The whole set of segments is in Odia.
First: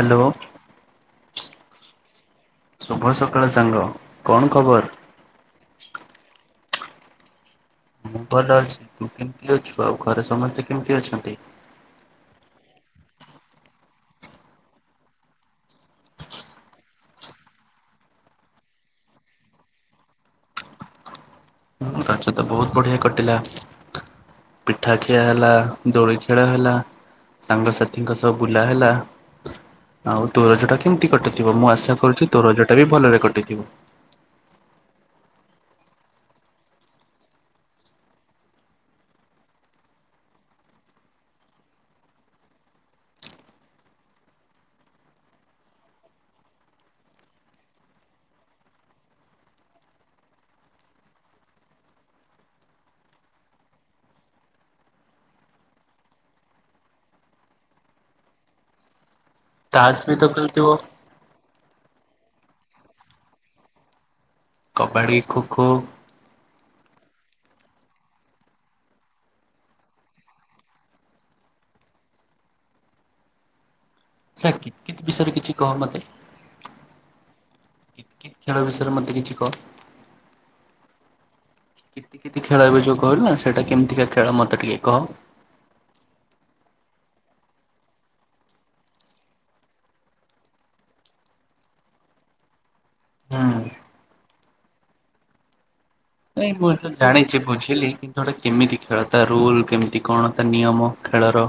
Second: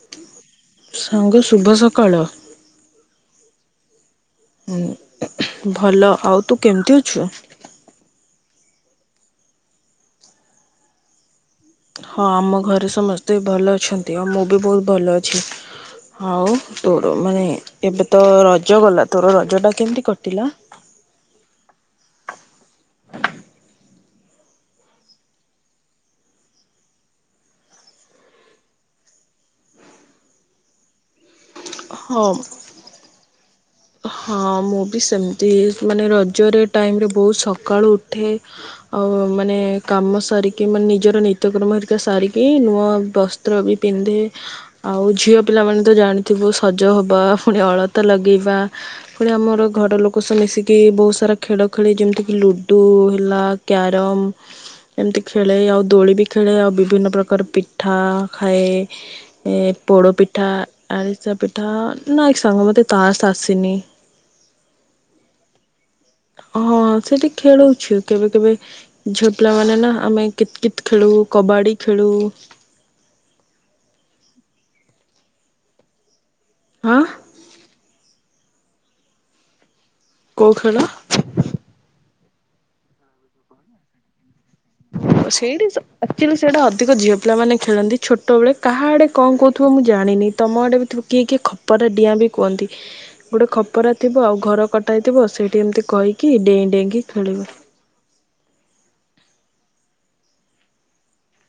ହ୍ୟାଲୋ ସାଙ୍ଗ ଶୁଭ ସକାଳ। ଶୁଭ ସକାଳ ସାଙ୍ଗ। କଣ ଖବର? ଭଲ ଆଉ ତୁ କେମିତି ଅଛୁ? ମୁଁ ଭଲ ଅଛି ତୁ କେମତି ଅଛୁ ଆଉ ଘରେ ସମସ୍ତେ କେମତି ଅଛନ୍ତି? ହଁ ଆମ ଘରେ ସମସ୍ତେ ଭଲ ଅଛନ୍ତି ଆଉ ମୁଁ ବି ବହୁତ ଭଲ ଅଛି। ହଉ ତୋର ମାନେ ଏବେ ତ ରଜ ଗଲା ତୋର ରଜ ଟା କେମିତି କଟିଲା? ରଜ ତ ବହୁତ ବଢିଆ କଟିଲା। ପିଠା ଖିଆ ହେଲା ଦୋଳି ଖେଳ ହେଲା। ସାଙ୍ଗସାଥିଙ୍କ ସହ ବୁଲା ହେଲା ଆଉ ତୋର ରଜଟା କେମିତି କଟିଲା? ମୁଁ ଆଶା କରୁଛି ହଁ ତୋ ରଜ ଟା ବି ଭଲରେ କଟିଥିବ। ହଁ ମୁଁ ବି ସେମିତି ମାନେ ରଜରେ ଟାଇମରେ ବହୁତ ସକାଳୁ ଉଠେ ଆଉ ମାନେ କାମ ସାରିକି ମାନେ ନିଜର ନିତ୍ୟକର୍ମ ହେରିକା ସାରିକି ନୂଆ ବସ୍ତ୍ର ବି ପିନ୍ଧେ ଆଉ ଝିଅ ପିଲାମାନେ ତ ଜାଣିଥିବୁ ସଜ ହବା ପୁଣି ଅଳତା ଲଗେଇବା ପୁଣି ଆମର ଘର ଲୋକ ସହ ମିଶିକି ବହୁତ ସାରା ଖେଳ ଖେଲି ଯେମିତି କିି ଲୁଡୁ ହେଲା। କ୍ୟାରମ୍ ଏମିତି ଖେଳେ ଆଉ ଦୋଳି ବି ଖେଳେ ଆଉ ବିଭିନ୍ନ ପ୍ରକାର ପିଠା ଖାଏ ଏ ତାସ୍ ପୋଡ ବି ତ ପିଠା ଖେଳୁଥିବ ଆରିସା ପିଠା ନା ସାଙ୍ଗ ମତେ ତାସ ଆସେ ନି। କବାଡ଼ି ଖୋଖୋ ହଁ ସେଠି ଖେଳୁଛୁ କେବେ କେବେ ଝିଅ ପିଲା ମାନେ ନା ଆମେ କିତକିତ ଖେଳୁ। କବାଡ଼ି ଖେଳୁ। ସ କିତକିିତ ବିଷୟରେ କିଛି କହ ମୋତେ। ଆଁ। ଖେଳ ବିଷରେ ମୋତେ କିଛି କୁହ। କୋଉ ଖେଳ? କିତକିତ ଖେଳ ଏବେ ଯଉ କହିଲ ନା ସେଟା କେମତିକା ଖେଳ ମ ସେଇଠି ଆକ୍ଚୁଲି ସେଟା ଅ ପ୍ରତ୍ୟେକ ଝିଅ ପିଲାମାନେ ଖେଳନ୍ତି ଛୋଟବେଳେ କାହାଆଡେ କଣ କହୁଥିବ ମୁଁ ଜାଣିନି ତମ ଆଡେ ବି କିଏ କିଏ ଖପର ଗଟା ଡିଆଁ ବି କୁହନ୍ତି ଗୋଟେ ହୁଁ। ଖପରା ଥିବ ଆଉ ଘର କଟାଥିବ ସେଇଠି ଏମତି ନାଇଁ ମୁଁ ଏ ତ ଜାଣିଛି ବୁଝିଲି କିନ୍ତୁଟା କେମିତି ଖେଳ ତା ରୁଲ କେମିତି? କଣ ତା ନିୟମ ଖେଳର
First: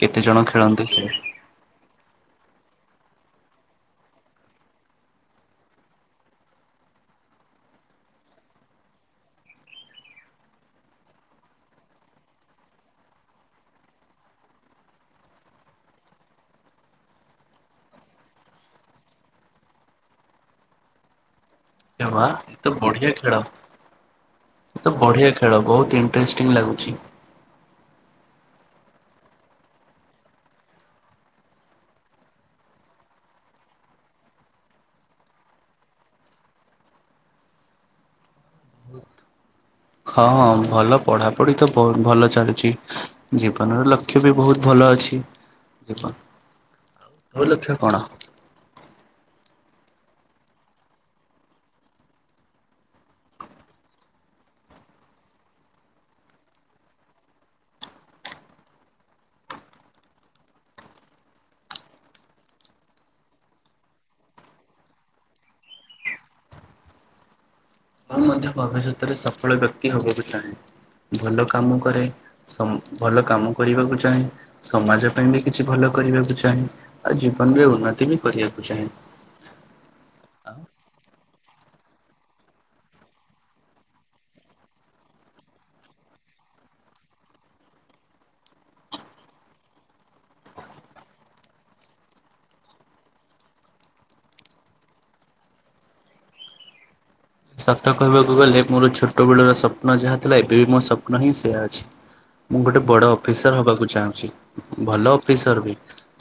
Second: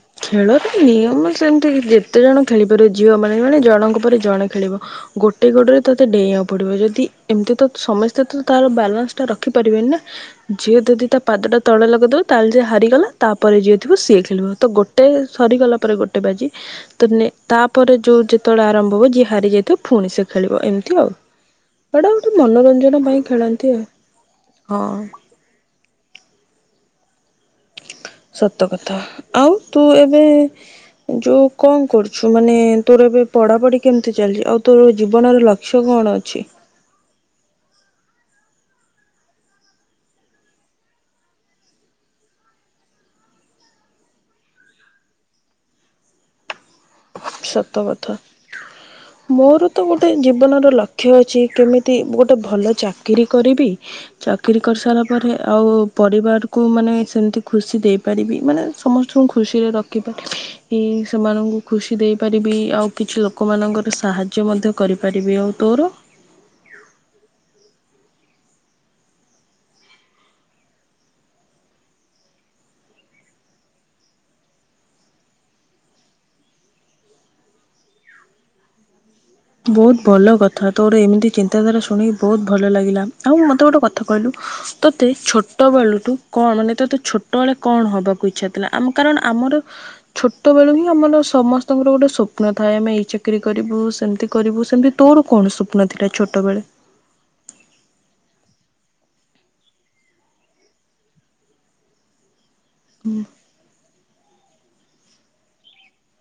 କେତେ ଜଣ ଖେଳର ଖେଳନ୍ତି ସେ ନିୟମ ସେମିତି ଯେତେ ଜଣ ଖେଳିପାରିବ ଝିଅମାନେ ମାନେ ଜଣଙ୍କ ପରେ ଜଣେ ଖେଳିବ ଗୋଟେ ଗୋଡ଼ରେ ତୋତେ ଡେଇଁବାକୁ ପଡ଼ିବ ଯଦି ଏମ ସମସ୍ତେ ତ ତାର ବାଲାନ୍ସ ଟା ରଖିପାରିବେନି ଯିଏ ଯଦି ତା ପାଦ ଟା ତଳେ ଲଗେଇଦବ ତାହେଲେ ହାରିଗଲା ତାପରେ ଯିଏ ଥିବ ସିଏ ଖେଳିବ। ତ ଗୋଟେ ସରିଗଲା ପରେ ଗୋଟେ ବାଜି ତ ନେ ତାପରେ ଯୋଉ ଯେତେବେଳେ ଆରମ୍ଭ ହବ ଯିଏ ହାରିଯାଇ ପୁଣି ସେ ଖେଳିବ ଏମିତି ଆଉ। ଏଇଟା ଏ ମା ଗୋଟେ ଏତ ମନୋରଞ୍ଜନ ବଢିଆ ପାଇଁ ଖେଳ ଖେଳନ୍ତି ଆଉ ଏତ ହଁ। ବଢିଆ ଖେଳ ବହୁତ ଇ ଇଣ୍ଟରେଷ୍ଟିଙ୍ଗ ଲାଗୁଛି। ସତ କଥା ଆଉ ତୁ ଏବେ ଯୋଉ କଣ କରୁଛୁ ମାନେ ତୋର ଏବେ ପଢାପଢି କେମିତି ଚାଲିଛି? ଆଉ ତୋର ଜୀବନର ଲକ୍ଷ୍ୟ କଣ ଅଛି? ହଁ ହଁ ଭଲ ପଢାପଢି ତ ବହୁତ ଭଲ ଚାଲଛି। ଜୀବନର ଲକ୍ଷ୍ୟ ବି ବହୁତ ଭଲ। ଅଛି। ଏପା ସତ କଥା ମୋର ତ ଗୋଟେ ଜୀବନର ଲକ୍ଷ୍ୟ ଅଛି କେମିତି ଗୋଟେ ଭଲ ଚାକିରୀ କରିବି, ଚାକିରୀ କର୍ କରସାରିଲା ପରେ ଆଉ ପରିବାରକୁ ମାନେ ସେମିତି ଖୁସି ଦେଇପାରିବି ମାନେ ସମସ୍ତଙ୍କୁ ଖୁସିରେ ରଖିପାର ଇ ସେମାନଙ୍କୁ ଖୁସି ଦେଇପାରିବି, ଆଉ କିଛି ଲୋକମାନଙ୍କର ସାହାଯ୍ୟ ମଧ୍ୟ କରିପାରିବି, ଆଉ ତୋର? ମୁଁ ମଧ୍ୟ ଭବିଷ୍ୟତରେ ସଫଳ ବ୍ୟକ୍ତି ହବାକୁ ଚାହେଁ। ଭଲ କାମ କରେ, ସ-ଭଲ କାମ କରିବାକୁ ଚାହେଁ, ସମାଜ ପାଇଁ ବି କିଛି ଭଲ କରିବାକୁ ଚାହେଁ ଆଉ ଜୀବନରେ ଉନ୍ନତି ବି କରିବାକୁ ଚାହେଁ। ବହୁତ ଭଲ ଆଉ କଥା ତୋ ଗୋଟେ ଏମିତି ଚିନ୍ତାଧାରା ଶୁଣିିକ ବହୁତ ଭଲ ଲାଗିଲା ଆଉ ମୋତେ ଗୋଟେ କଥା କହିଲୁ ତୋତେ ଛୋଟବେଳୁଠୁ କଣ ମାନେ ତୋତେ ତ ଛୋଟବେଳେ କଣ ହବାକୁ ଇଛା ଥିଲା ଆମ-କାରଣ ଆମର ଛୋଟ ବେଳୁ ହିଁ ଆମର ସମସ୍ତଙ୍କର ଗୋଟେ ସ୍ୱପ୍ନ ଥାଏ ଆମେ ଏଇ ଚାକିରି କରିବୁ ସେମିତି କରିବୁ ସେମତି ତୋର କଣ ସ୍ୱପ୍ନ ଥିଲା ଛୋଟବେଳେ? ସତ କହିବାକୁ ଗଲେ ମୋର ଛୋଟବେଳର ସ୍ୱପ୍ନ ଯାହା ଥିଲା ଏବେ ବି ମୋ ସ୍ୱପ୍ନ ହିଁ ସେୟା ଅଛି। ମୁଁ ଗୋଟେ ବଡ ଅଫିସର ହବାକୁ ଚାହୁଁଛି ଭଲ ଅଫିସର ବି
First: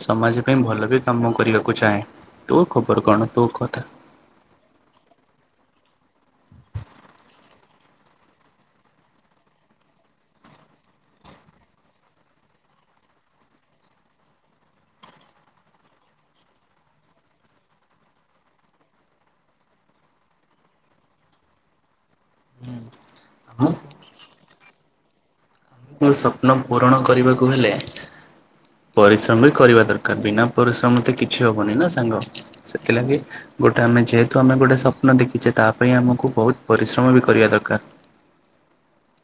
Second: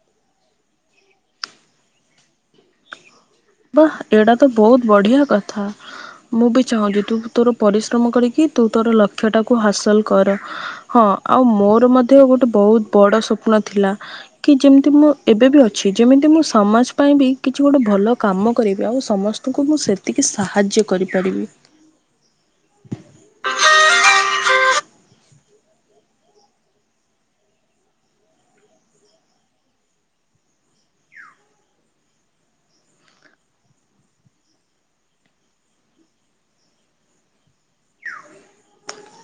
ସମାଜ ପାଇଁ ଭଲ ବି କାମ କରିବାକୁ ଚାହେଁ ତୋ ଖବର କଣ? ତୋ କଥା ବା ଏଇଟା ତ ବହୁତ ବଢିଆ କଥା। ହ ମୁଁ ବି ଚାହୁଁଚି ତୁ ତୋର ପରିଶ୍ରମ କରିକି ତୁ ତୋର ଲକ୍ଷ୍ୟଟାକୁ ହାସଲ କର ହଁ। ଆଉ ମୋର ମଧ୍ୟ ଗୋଟେ ବହୁତ ବଡ଼ ସ୍ୱପ୍ନ ଥିଲା କି ଯେମିତି ମୁଁ ଏବେ ବି ଅଛି ଯେମିତି ମୁଁ ସମାଜ ପାଇଁ ବି କିଛି ଗୋଟେ ଭଲ କାମ କରିବି ଆଉ ସମସ୍ତଙ୍କୁ ମୁଁ ସେତିକି ସାହାଯ୍ୟ କରିପାରିବି। ହଁ ଆମର ମ ସ୍ୱପ୍ନ ପୂରଣ କରିବାକୁ ହେଲେ ପରିଶ୍ରମ ବି କରିବା ଦରକାର ବିନା ପରିଶ୍ରମ ତ କିଛି ହବନି ନା ସାଙ୍ଗ ସେଥିଲାଗି ଗୋଟେ ଆମେ ଯେହେତୁ ଆମେ ଗୋଟେ ସ୍ୱପ୍ନ ଦେଖିଛେ ତା ପାଇଁ ଆମକୁ ବହୁତ ପରିଶ୍ରମ ବି କରିବା ଦରକାର।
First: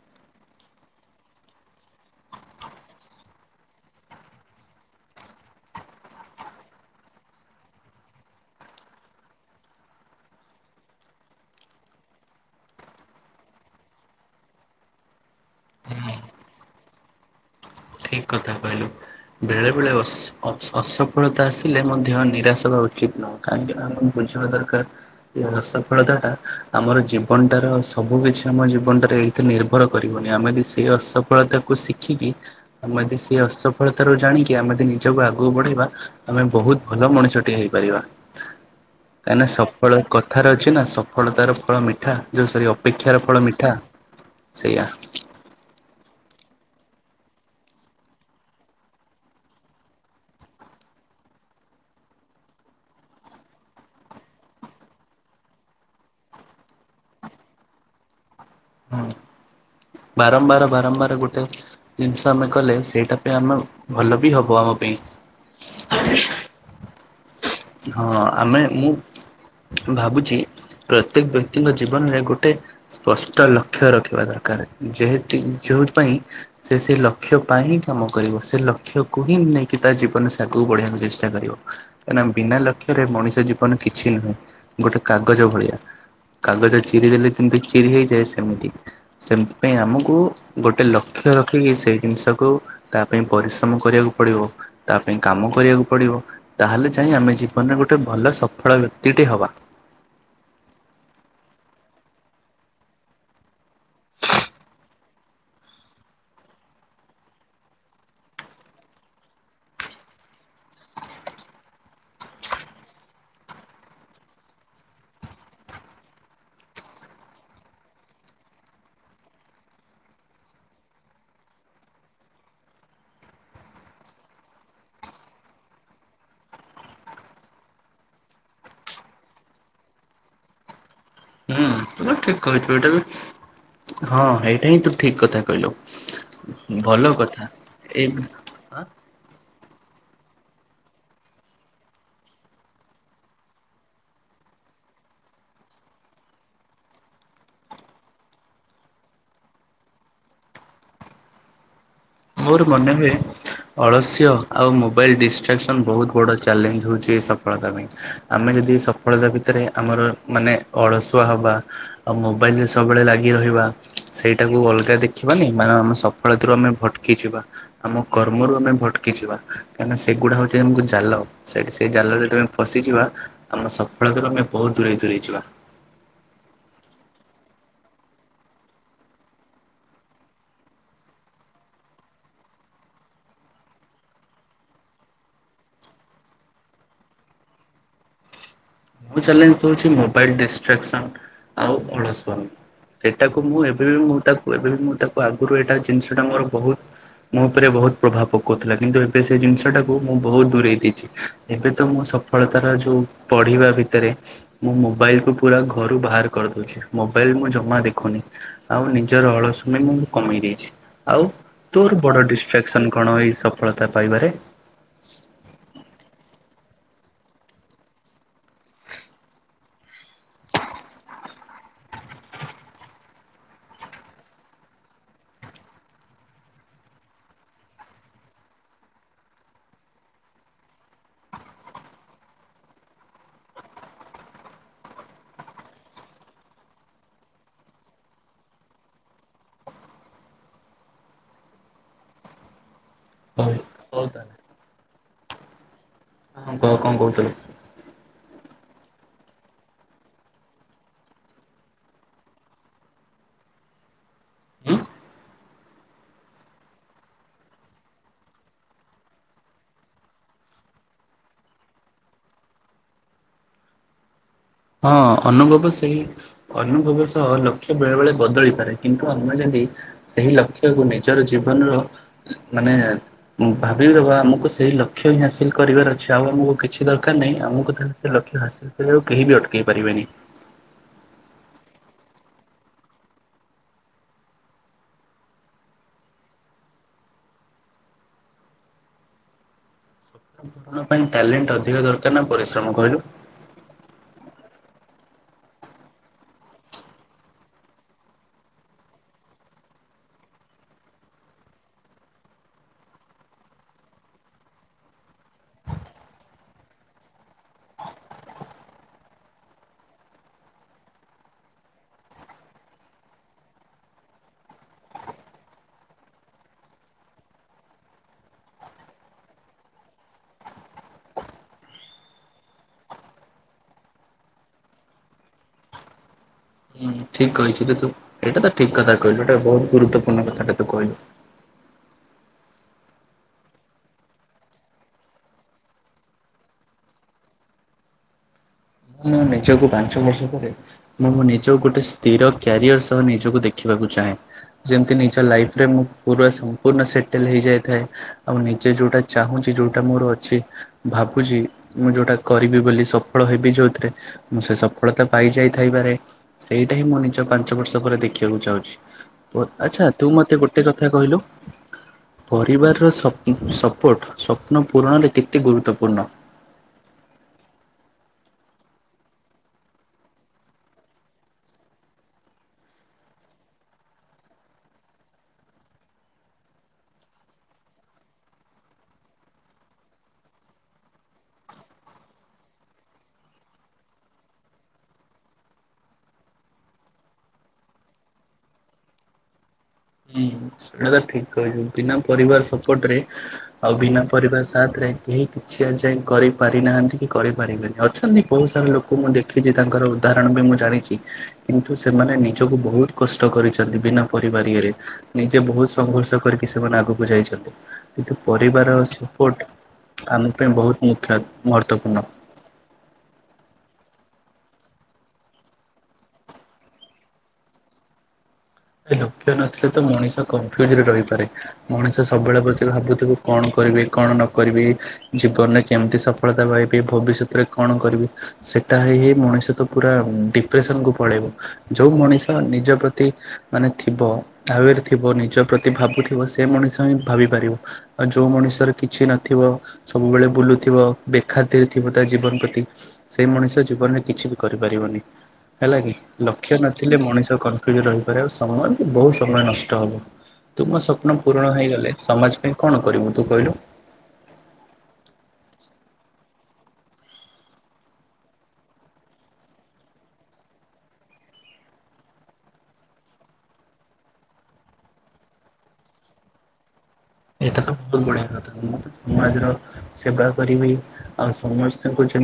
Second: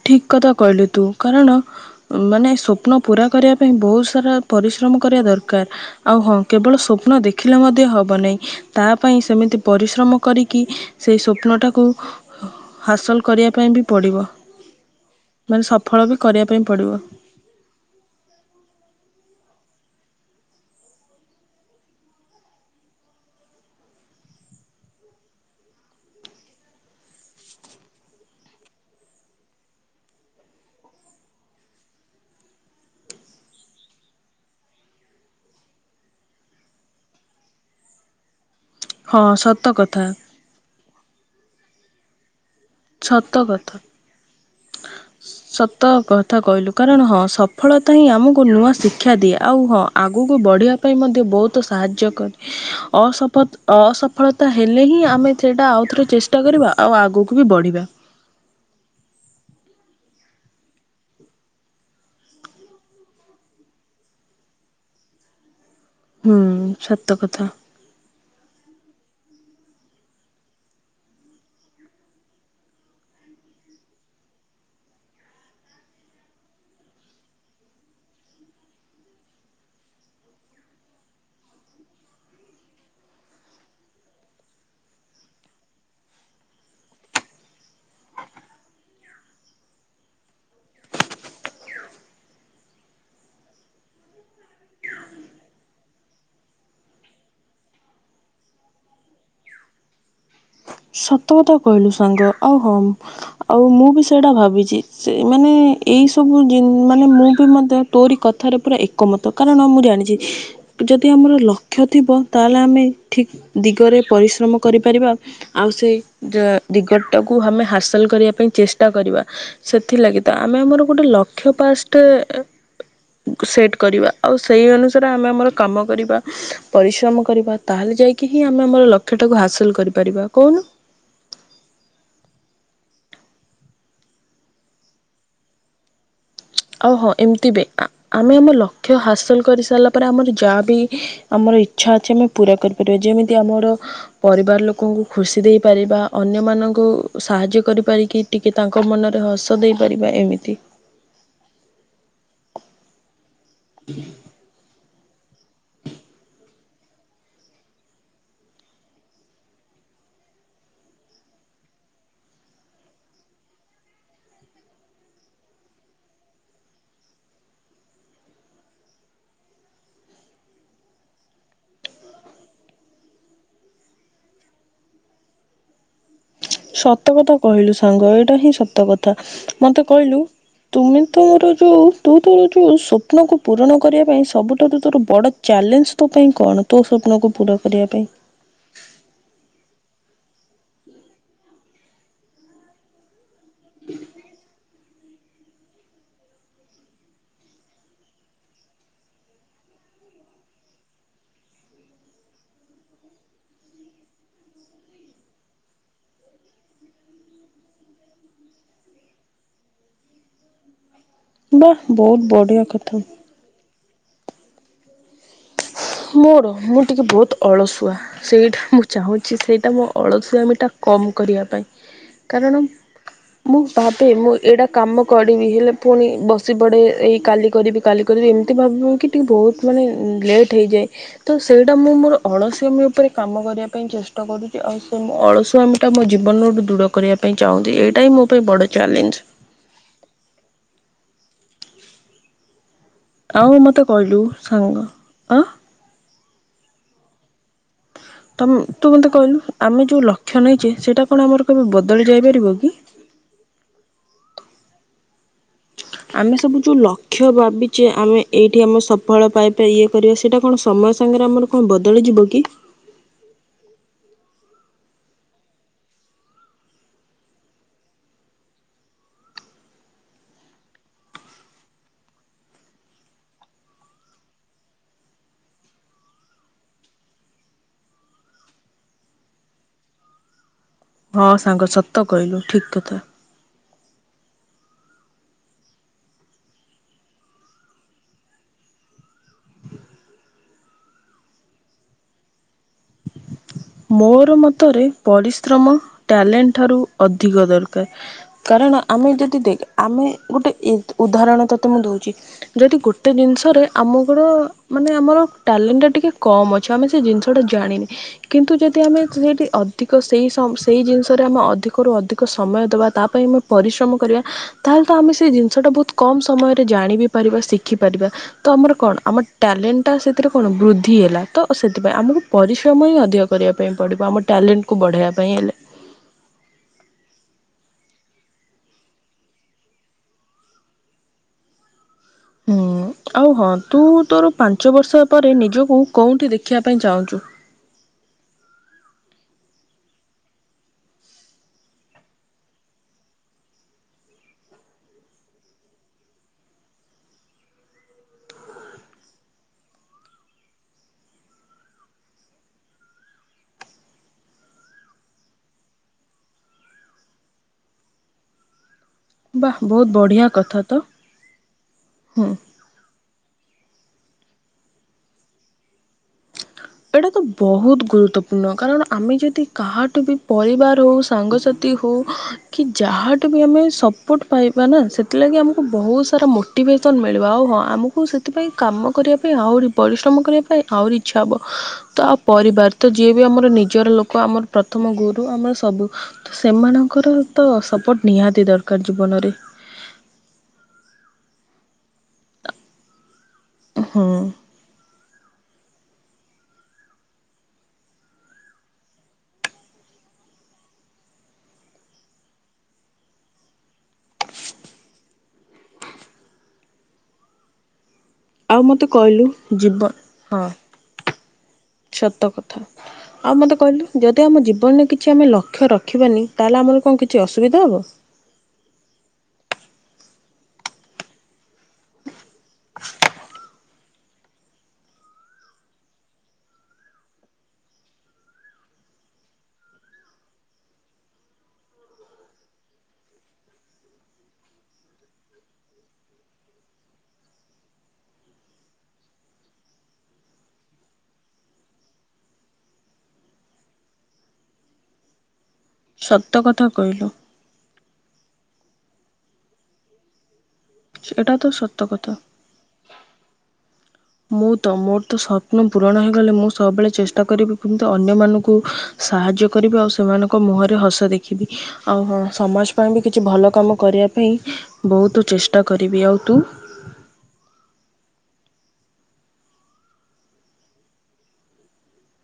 ଠିକ କଥା କହିଲୁ ତୁ କାରଣ ମାନେ ସ୍ୱପ୍ନ ପୁରା କରିବା ପାଇଁ ବହୁତ ସାରା ପରିଶ୍ରମ ମ କରିବା ଦରକାର ଆଉ ହଁ କେବଳ ସ୍ୱପ୍ନ ଦେଖିଲେ ମଧ୍ୟ ହବ ନାହିଁ ତା ପାଇଁ ସେମିତି ପରି ପରିଶ୍ରମ କରିକି ସେହି ସ୍ୱପ୍ନଟାକୁ ହାସଲ କରିବା ପାଇଁ ବି ପଡ଼ିବ। ମାନେ ସଫଳ ବି କରିବା ପାଇଁ ପଡିବ। ଠିକ୍ କଥା କହିଲୁ। ବେଳେ ବେଳେ ଅସ୍-ଅସ୍-ଅସଫଳତା ଆସିଲେ ମଧ୍ୟ ନିରାଶ ହବା ଉଚିତ ନୁଅ କାହିଁକିନା ଆମକୁ ସ ଦରକାର। ଏ ସଫଳତା ଟା ଆମର ଜୀବନଟାର ସବୁ କିଛି ଆମ ଜୀବନଟାରେ ଏଇଥିରେ ନିର୍ଭର କରିବ। ଆମେ ଯଦି ସେଇ ଅସଫଳତାକୁ ଶିଖି ବି ଆମେ ସେଇ ଅସ ସଫଳତାରୁ ଜାଣିକି ଆମେ ଯଦି ନିଜକୁ ଆଗକୁ ବଢେଇବା ଆମେ ବହୁତ ଭଲ ମଣିଷଟିଏ ହେଇପାରିବା। ହଁ କାହିଁକିନା ସତ ସଫଳ କଥା କଥାର ଅଛି ନା ସଫଳତାର ଫଳ ମିଠା। ଯେଉଁ ସରି ଅପେକ୍ଷାର ଫଳ ସତ ମିଠା କଥା ସେଇୟା। ସତ କଥା କହିଲୁ କାରଣ ହଁ ସଫଳତା ହିଁ ଆମକୁ ନୂଆ ଶିକ୍ଷା ଦିଏ ଆଉ ହଁ ଆଗକୁ ବଢ଼ିବା ପାଇଁ ମଧ୍ୟ ବୋହୁତ ସାହାଯ୍ୟ କରେ ଅସପଥ-ଅସଫଳତା ହେଲେ ହିଁ ଆମେ ସେଇଟା ଆଉଥରେ ଚେଷ୍ ଚଷ୍ଟା କରିବା ଆଉ ଆଗକୁ ବି ବଢିବା। ହୁଁ। ବାରମ୍ବାର ବାରମ୍ବାର ଗୋଟେ ଜିନିଷ ଆମେ କଲେ ସେଇଟା ପାଇଁ ଆମେ ଭଲ ବି ହବ ଆମ ପାଇଁ। ହୁଁ ସତ କଥା। ହଁ ଆମେ ମୁଁ ଭାବୁଛି ପ୍ରତ୍ୟେକ ବ୍ୟକ୍ତିଙ୍କ ଜୀବନରେ ଗୋଟେ ସ୍ପଷ୍ଟ ଲକ୍ଷ୍ୟ ରଖିବା ଦରକାର। ଜ [inaudible] ଯୋଉ ପାଇଁ ସେ ସେ ଲକ୍ଷ ପାଇଁ ହିଁ କାମ କରିବ ସେ ଲକ୍ଷ୍ୟକୁ ହିଁ ନେଇକି ତା ଜୀବନରେ ସେ ଆଗକୁ ବଢିବାକୁ ଚେଷ୍ଟା କରିବ କାହିଁକି ବିନା ଲକ୍ଷ୍ୟରେ ମଣିଷ ଜୀବନ କିଛି ନୁହେଁ। ଗୋଟେ କାଗଜ ଭଳିଆ। କାଗଜ ଚିରି ଦେଲେ ଯେମତି ଚିରି ହେଇଯାଏ। ସେମିତି ସେମତି ପାଇଁ ଆମକୁ ଗୋଟେ ଲକ୍ଷ ଲକ୍ଷ୍ୟ ରଖିକି ସେଇ ଜିନିଷକୁ ତା ପାଇଁ ପରିଶ୍ରମ କରିବାକୁ ପଡ଼ିବ। ତା ପାଇଁ କାମ କରିବାକୁ ପଡ଼ିବ। ତାହେଲେ ଯାଇଁ ଆମେ ଜୀବନରେ ଗୋଟେ ଭଲ ସଫଳ ବ୍ୟକ୍ତିଟି ହବା। ସତ କଥା କହିଲୁ ସାଙ୍ଗ ଆଉ ହଁ ଆଉ ମୁଁ ବି ସେଇଟା ଭାବିଛି। ସେ ମାନେ ଏଇ ସବୁ ଜିନ ମାନେ ମୁଁ ବି ମଧ୍ୟ ତୋରି କଥାରେ ପୁରା ଏକମତ। କାରଣ ମୁଁ ଜାଣିଚି। ଯଦି ଆମର ଲକ୍ଷ୍ୟ ଥିବ ତାହେଲେ ଆମେ ଠିକ ଦିଗରେ ପରିଶ୍ରମ କରିପାରିବା। ଆଉ ସେଇ ଦିଗଟଟାକୁ ଆମେ ହାସଲ କରିବା ପାଇଁ ଚେଷ୍ଟା କରିବା। ସେଥିଲାଗି ତ ଆମେ ଇଁ ମୋର ଗୋଟେ ଲକ୍ଷ ପାଷ୍ଟେ ସେଟ କରିବା ଆଉ ସେଇ ଅନୁସାରେ ଆମେ ଆମର କାମ କରିବା ପରିଶ୍ରମ କରିବା। ତାହେଲେ ଯାଇକି ହିଁ ଆମେ ଆମର ଲକ୍ଷ୍ୟ ଟାକୁ ହାସଲ କରିପାରିବା କଉନୁ। ହୁଁ ତ ଠିକ କହିଚୁ। ଏଇଟା ବି ହଁ ହେଇଟା ହିଁ ତୁ ଠିକ କଥା କହିଲୁ। ଆଉ ଭଲ ହଁ କଥା ଏମିତି ବି ଏ ଆମେ ଆମ ଆଁ ଲକ୍ଷ୍ୟ ହାସଲ କରିସ ସାରିଲା ପରେ ଆମର ଯାହାବି ଆମାର ଇଛା ଅଛି। ଆମେ ପୁରା କରିପାରିବା। ଯେମିତି ଆମର ପରିବାର ଲୋ ଲୋକଙ୍କୁ ଖୁସି ଦେଇପାରିବା। ଅନ୍ୟମାନଙ୍କୁ ସାହାଯ୍ୟ କରିପାରିକି ଟିକେ ତାଙ୍କ ମନରେ ହସ ଦେଇ ପାରିବା ଏମିତି। [unintelligible] ମୋର ମନେ ହୁଏ ଅଳସ୍ୟ ଆଉ ମୁଁ ମୋବାଇଲ ଡିଷ୍ଟ୍ରାକ୍ସନ୍ ବହୁତ ବଡ଼ ଚ୍ୟାଲେଞ୍ଜ ହେଉଛି। ଏ ସଫଳତା ପାଇଁ ଆମେ ଯଦି ସଫଳତା ଭିତରେ ଆମର ର ମାନେ ଅଳସୁଆ ହବା ଆଉ ମୋବାଇଲରେ ସବୁବେଳେ ଲାଗି ରହିବା। ସେଇଟାକୁ ଅଲଗା ଦେଖିବାନି ମା ଆମେ ସଫଳ ରୁ ଆମେ ଭ କି ଯିବା ଆମ କର୍ମରୁ ଆମେ ଭଟକିଯିବା। କାହିଁକି ନା ସେଗୁଡା ହଉଛି ଆମକୁ ଜାଲ ସେଠି ସେ ଜା ଲରେ ଯେତେବେଳେ ଫସିଯିବା ଆମ ସଫଳତାରୁ ଆମେ ବହୁତ ଦୂରେଇ ଦୂରେଇ ଯିବା। ସତ କଥା କହିଲୁ ସାଙ୍ଗ ଏଇଟା ହିଁ ସତ କଥା ମତେ କହିଲୁ? ତୁମେ ତ ମୋର ଯୋଉ ତୁ ତୋର ଯୋଉ ସ୍ୱପ୍ନ କୁ ପୂରଣ କରିବା ପାଇଁ ସବୁଠାରୁ ତୋର ବଡ ଚା ଚାଲେଞ୍ଜ ତୋ ପାଇଁ କଣ ତୋ ସ୍ୱପ୍ନକୁ ପୁରା କରିବା ପାଇଁ। ମୋ ଚଲେଞ୍ଜ ତ ହଉଛି ମୋବାଇଲ ଡିଷ୍ଟ୍ରାକ୍ସନ ଆଉ ଅଳସୁଆମି। ସେଇଟାକୁ ମୁଁ ଏବେ ବି ମୁଁ ତାକୁ ଏବେ ବି ମୁଁ ତାକୁ ଆଗରୁ ଏଇଟା ଜିନିଷଟା ମୋର ବହୁତ ମୋ ଉପରେ ବହୁତ ପ୍ରଭାବ ପକଉଥିଲା। କିନ୍ତୁ ଏବେ ସେ ଜିନିଷ ଟାକୁ ମୁଁ ବହୁତ ଦୂରେଇ ଦେଇଚି। ଏବେ ତ ମୁଁ ସଫଳତାର ଯୋଉ ପଢିବା। ତରେ ମୁଁ ମୋବାଇଲ କୁ ପୁରା ଘରୁ ବାହାର କରିଦଉଚି। ମୋବାଇଲ ମୁଁ ଜମା ଦେଖୁନି। ଆ ଆଉ ନିଜର ଅଳସମୟ ମୁଁ କମେଇ ଦେଇଛି। ଆଉ ବାଃ ତୋର ବଡ ବହୁତ ବଢ଼ିଆ ଡିଷ୍ଟ୍ରାକ୍ସନ କଥା। କଣ ଏଇ ସଫଳ ତା ପାଇବାରେ ମୋର ମୁଁ ଟିକେ ବହୁତ ଅଳସୁଆ ସେଇଟା ମୁଁ ଚାହୁଁଚି। ସେଇଟା ମୋ ଅଳସୁଆ ମିଟା କମ କରିବା ପାଇଁ କାରଣ ମୁଁ ଭାବେ ମୁଁ ଏଇଟା କାମ କରିବି। ହେଲେ ପୁଣି ବସି ପଡେ ଏଇ କାଲି କରିବି କାଲି କରି ରି ଏମିତି ଭାବିବୁ କି ଟିକେ ବହୁତ ମାନେ ଲେଟ୍ ହେଇଯାଏ ତ ସେଇଟା ମୁଁ ମୋର ଅଳସୁଆମି ଉପରେ କାମ କରିବା ପାଇଁ ଚେଷ୍ଟା କରୁଚି। ଆଉ ସେ ମୋ ଅଳସୁଆମୀ ଟା ମୋ ଜୀବନୁ ଦୂର କରିବା ପାଇଁ ଚାହୁଁଛି। ଏଇଟା ହିଁ ମୋ ପାଇଁ ବଡ ଚ୍ୟାଲେଞ୍ଜ। ହଉ ଆଉ ମତେ ହଉ କହିଲୁ ତାହେଲେ ସାଙ୍ଗ ଅଁ ହଁ କହ କଣ କହୁଥିଲୁ। ତମ ତୁ ମତେ କହିଲୁ ଆମେ ଯୋଉ ଲକ୍ଷ୍ୟ ନେଇଚେ। ସେଇଟା କଣ ଆମର କେବେ ବଦଳି ଯାଇପାରିବ କି? ଉଁ। ଆମେ ସବୁ ଯୋଉ ଲକ୍ଷ୍ୟ ଭାବିଚେ। ଆମେ ଏଇଠି ଆମେ ସଫଳ ପାଇବା ଇଏ କରିବା ସେଇଟା କଣ ସମୟ ସାଙ୍ଗରେ ଆମର କଣ ବଦଳି ଯିବ କି? ହଁ ଅନୁଭବ ସେଇ ଅନୁଭବ ସହ ଲକ୍ଷ୍ୟ ବେଳେ ବଳେ ବଦଳି ପାରେ। କିନ୍ତୁ ଆମେ ଯେମି ସେହି ଲକ୍ଷ୍ୟକୁ ନିଜର ଜୀବନର ମାନେ ଭାବିନେବା ଆମକୁ ସେଇ ଲକ୍ଷ୍ୟ ହିଁ ହାସିଲ କରିବାର ଅଛି ଆଉ ଆମକୁ କିଛି ଦରକାର ନାହିଁ ଆମକୁ ତାହେଲେ ସେ ଲକ୍ଷ୍ୟ ହାସିଲ କରିବାକୁ କେହି ବି ଅଟ୍ ଇପାରିବେନି। ହଁ ସାଙ୍ଗ ସତ କହିଲୁ ଠିକ କଥା। ପାଇଁ ଟ୍ୟାଲେଣ୍ଟ ଅଧିକ ଦରକାର ନା ପରିଶ୍ରମ କହିଲୁ? ମୋର ମତରେ ପରିଶ୍ରମ ଟ୍ୟାଲେଣ୍ଟ ଠାରୁ ଅଧିକ ଦରକାର୍ କାର କାରଣ ଆମେ ଯଦି ଦେଖ ଆମେ ଗୋଟେ ଉଦାହରଣ ତତେ ମୁଁ ଦଉଛି, ଯଦି ଗୋଟେ ଜିନିଷର ଆମ ଗର ମାନେ ଆମର ଟ୍ୟାଲେଣ୍ଟ ଟା ଟିକେ କମ ଅଛି, ଆମେ ସେ ଜିନିଷ ଟା ଜାଣିନେ କିନ୍ତୁ ଯଦି ଆମେ ସେଠି ଅଧିକ ସେ ସେଇ ଜିନିଷରେ ଆମେ ଅଧିକରୁ ଅଧିକ ସମୟ ଦେବା ତା ପାଇଁ ଆମେ ପରିଶ୍ରମ କରିବା ତା ହେଲେ ତ ଆମେ ସେ ଜିନିଷଟା ବହୁତ କମ୍ ସମୟରେ ଜାଣିିବି ପାରିବା ଶିଖିପାରିବା। ତ ଆମର କଣ ଆମ ଟ୍ୟାଲେଣ୍ଟ ଟା ସେଥିରେ କଣ ବୃଦ୍ଧି ହେଲା ତ ସେଥିପାଇଁ ଆମକୁ ପରିଶ୍ରମ ହିଁ ଅ ଅଧିକ କରିବା ପାଇଁ ପଡିବ ଆମ ଟାଲେଣ୍ଟକୁ ବଢ଼େଇବା ପାଇଁ ହେଲେ। ହୁଁ ଠିକ କହିଛୁ ଯେ ତୁ, ଏଇଟା ତ ଠିକ କଥା କହିଲୁ, ଏଟା ବହୁତ ଗୁରୁତ୍ୱପୂର୍ଣ୍ଣ କଥାଟା ତୁ କହିଲୁ। ହୁଁ ଆଉ ହଁ ତୁ ତୋର ପାଞ୍ଚ ବର୍ଷ ପରେ ନିଜକୁ କୋଉଠି ଦେଖିବା ପାଇଁ ଚାହୁଁଛୁ? ମୁଁ ନିଜକୁ ପାଞ୍ଚ ବର୍ଷ ପରେ ମୁଁଁ ନିଜ ଗୋଟେ ସ୍ଥିର କ୍ୟାରିଅର ସହ ନିଜକୁ ଦେଖିବାକୁ ଚାହେଁ। ଯେମତି ନିଜ ଲାଇଫରେ ମୁଁ ପୁରା ସମ୍ପୂର୍ଣ୍ଣ ସେଟଲ ହେଇଯାଇଥାଏ, ଆଉ ନିଜେ ଯୋଉଟା ଚାହୁଁଛି ଯୋଉଟା ମୋର ଅଛି ଭାବୁଛି ମୁଁ ଯୋଉଟା କରିବି ବୋଲି ସଫଳ ହେବି ଯୋଉଥିରେ ମୁଁ ସେ ସଫଳତା ପାଇଯାଇ ଥାଇପାରେ ସେଇଟା ହିଁ ମୁଁ ନିଜ ପାଞ୍ଚ ବର୍ଷ ପରେ ଦେଖିବାକୁ ଚାହୁଁଛି। ପୁ ବାଃ ଆଚ୍ଛା ବହୁତ ତୁ ବଢ଼ିଆ ମତେ ଗୋଟେ ତ କଥା କହିଲୁ, ହୁଁ। ପରିବାରର ସ ସପୋର୍ଟ ସ୍ୱପ୍ନ ପୂରଣରେ କେତେ ଗୁରୁତ୍ୱପୂର୍ଣ୍ଣ? ଏଇଟା ତ ବହୁତ ଗୁରୁତ୍ୱପୂର୍ଣ୍ଣ କାରଣ ଆମେ ଯଦି କାହାଠୁ ବି ପରିବାର ହଉ ସାଙ୍ଗସାଥି ହଉ କି ଯାହାଠୁ ବି ଆମେ ସପୋର୍ଟ ପାଇବା ନା ସେଥିଲାଗି ଆମକୁ ବହୁତ ସାରା ମୋଟିଭ ଭେଶନ ମିଳିବ, ଆଉ ହଁ ଆମକୁ ସେଥିପାଇଁ କାମ କରିବା ପାଇଁ ଆହୁରି ପରିଶ୍ରମ କରିବା ପାଇଁ ଆହୁରି ଇଚ୍ଛା ହବ। ତ ଆଉ ପରିବାର ତ ଯିଏ ବି ଆମର ନିଜର ଲୋକ ଆମର ପ୍ରଥମ ଗୁରୁ ଆମର ସବୁ ତ ସେମାନଙ୍କ ତାଙ୍କର ତ ସପୋର୍ଟ ନିହାତି ଦରକାର ଜୀବନରେ। ହୁଁ। ସେଇଟା ତ ଠିକ କହିଛୁ, ବିନା ପରିବାର ସପୋର୍ଟ ରେ ଆଉ ବିନା ହଁ ପରିବାର ସାଥ ରେ କେହି କିଛି ଆ ଯାଇ କରିପାରି ନାହାନ୍ତି କି କରିପାରିବେନି, ଅଛନ୍ତି ବହୁତ ସାରା ଲୋକ ମୁଁ ଦେଖିଛି ତାଙ୍କର ଉଦାହରଣ ବି ମୁଁ ଜାଣିଛି କିନ୍ତୁ ସେମାନେ ନିଜକୁ ବହୁତ କଷ୍ଟ କରିଛନ୍ତି ବିନା ପରିବାର ଇଏରେ ନିଜେ ବହୁତ ସଂଘର୍ଷ କରିକି ସେମାନେ ଆଗକୁ ଯାଇଛନ୍ତି। କିନ୍ତୁ ଆଉ ପରିବାର ମୋତେ କହିଲୁ ସପୋର୍ଟ ଜୀବ ଆମ ହଁ ପାଇଁ ବହୁତ ମୁଖ୍ୟ ମହତ୍ଵପୂର୍ଣ୍ଣ। ସତ କଥା। ଆଉ ମତେ କହିଲୁ ଯ ଯଦି ଆମ ଜୀବନରେ କିଛି ଆମେ ଲକ୍ଷ୍ୟ ରଖିବାନି ତାହେଲେ ଆମର କଣ କିଛି ଅସୁବିଧା ହବ? ଲକ୍ଷ ନଥିଲେ ତ ମଣିଷ କନ୍ଫିଉଯ ରେ ରହିପାରେ, ମଣିଷ ସବୁବେଳେ ବସି ଭାବୁଥିବ କଣ କରିବି କଣ ନ କରିବି ଜୀବନରେ କେମିତି ସଫଳତା ପାଇବି ଭବିସତ ରେ କଣ କରିବି, ସେ ତା ହେଇ ହେଇ ମଣିଷ ତ ପୁରା ଡିପ୍ରେସନ କୁ ପଳେଇବ, ଯୋଉ ମଣିଷ ନିଜ ପ୍ରତି ମାନେ ଥିବ ତାର ଥିବ ନିଜ ପ୍ରତି ଭାବୁଥିବ ସେ ମଣିଷ ହିଁ ଭାବି ପାରିବ, ଆଉ ଯୋଉ ମଣିଷ ମଣିଷର କିଛି ନଥିବ, ସବୁବେଳେ ବୁଲୁଥିବ, ବେଖାତିର୍ ଥିବ ତା ଜୀବନ ପ୍ରତି ସେ ମଣିଷ- ମଣିଷ ଜୀବନରେ କିଛି ବି କରିପାରିବନି। ହେଲା କି ସତ ଲକ୍ଷ୍ୟ କଥା ନଥିଲେ କହିଲୁ ମଣିଷ କନଫ୍ୟୁଜ ରହିପାରେ ସମୟ ବହୁତ ସମୟ ନଷ୍ଟ ହବ। ତୁମ ସ୍ୱପ୍ନ ଏଇଟା ତ ପୁରଣ ସତ ହେଇଗଲେ କଥା। ସମାଜ ପାଇଁ କଣ କରିବୁ ତୁ କହିଲୁ? ମୁଁ ତ, ମୋର ତ ସ୍ୱପ୍ନ ପୂରଣ ହେଇଗଲେ ମୁଁ ସବୁବେଳେ ଚେଷ୍ଟା କରିବି କେମତି ଅନ୍ୟ ମାନଙ୍କୁ ସାହାଯ୍ୟ କରିବି ଆଉ ସେମାନଙ୍କ ମୁହଁରେ ହସ ଦେଖିବି, ଆଉ ହଁ ସମାଜ ପାଇଁ ବି କିଛି ଭଲ କାମ କରି କରିବା ପାଇଁ ବହୁତ ଚେଷ୍ଟା କରିବି, ଆଉ ତୁ? ଏଇଟା ତ ବହୁତ ବଢିଆ କଥା, ମୁଁ ବି ସମାଜର ସେବା କରିବି ଆଉ ସମସ୍ତଙ୍କୁ ଯେମ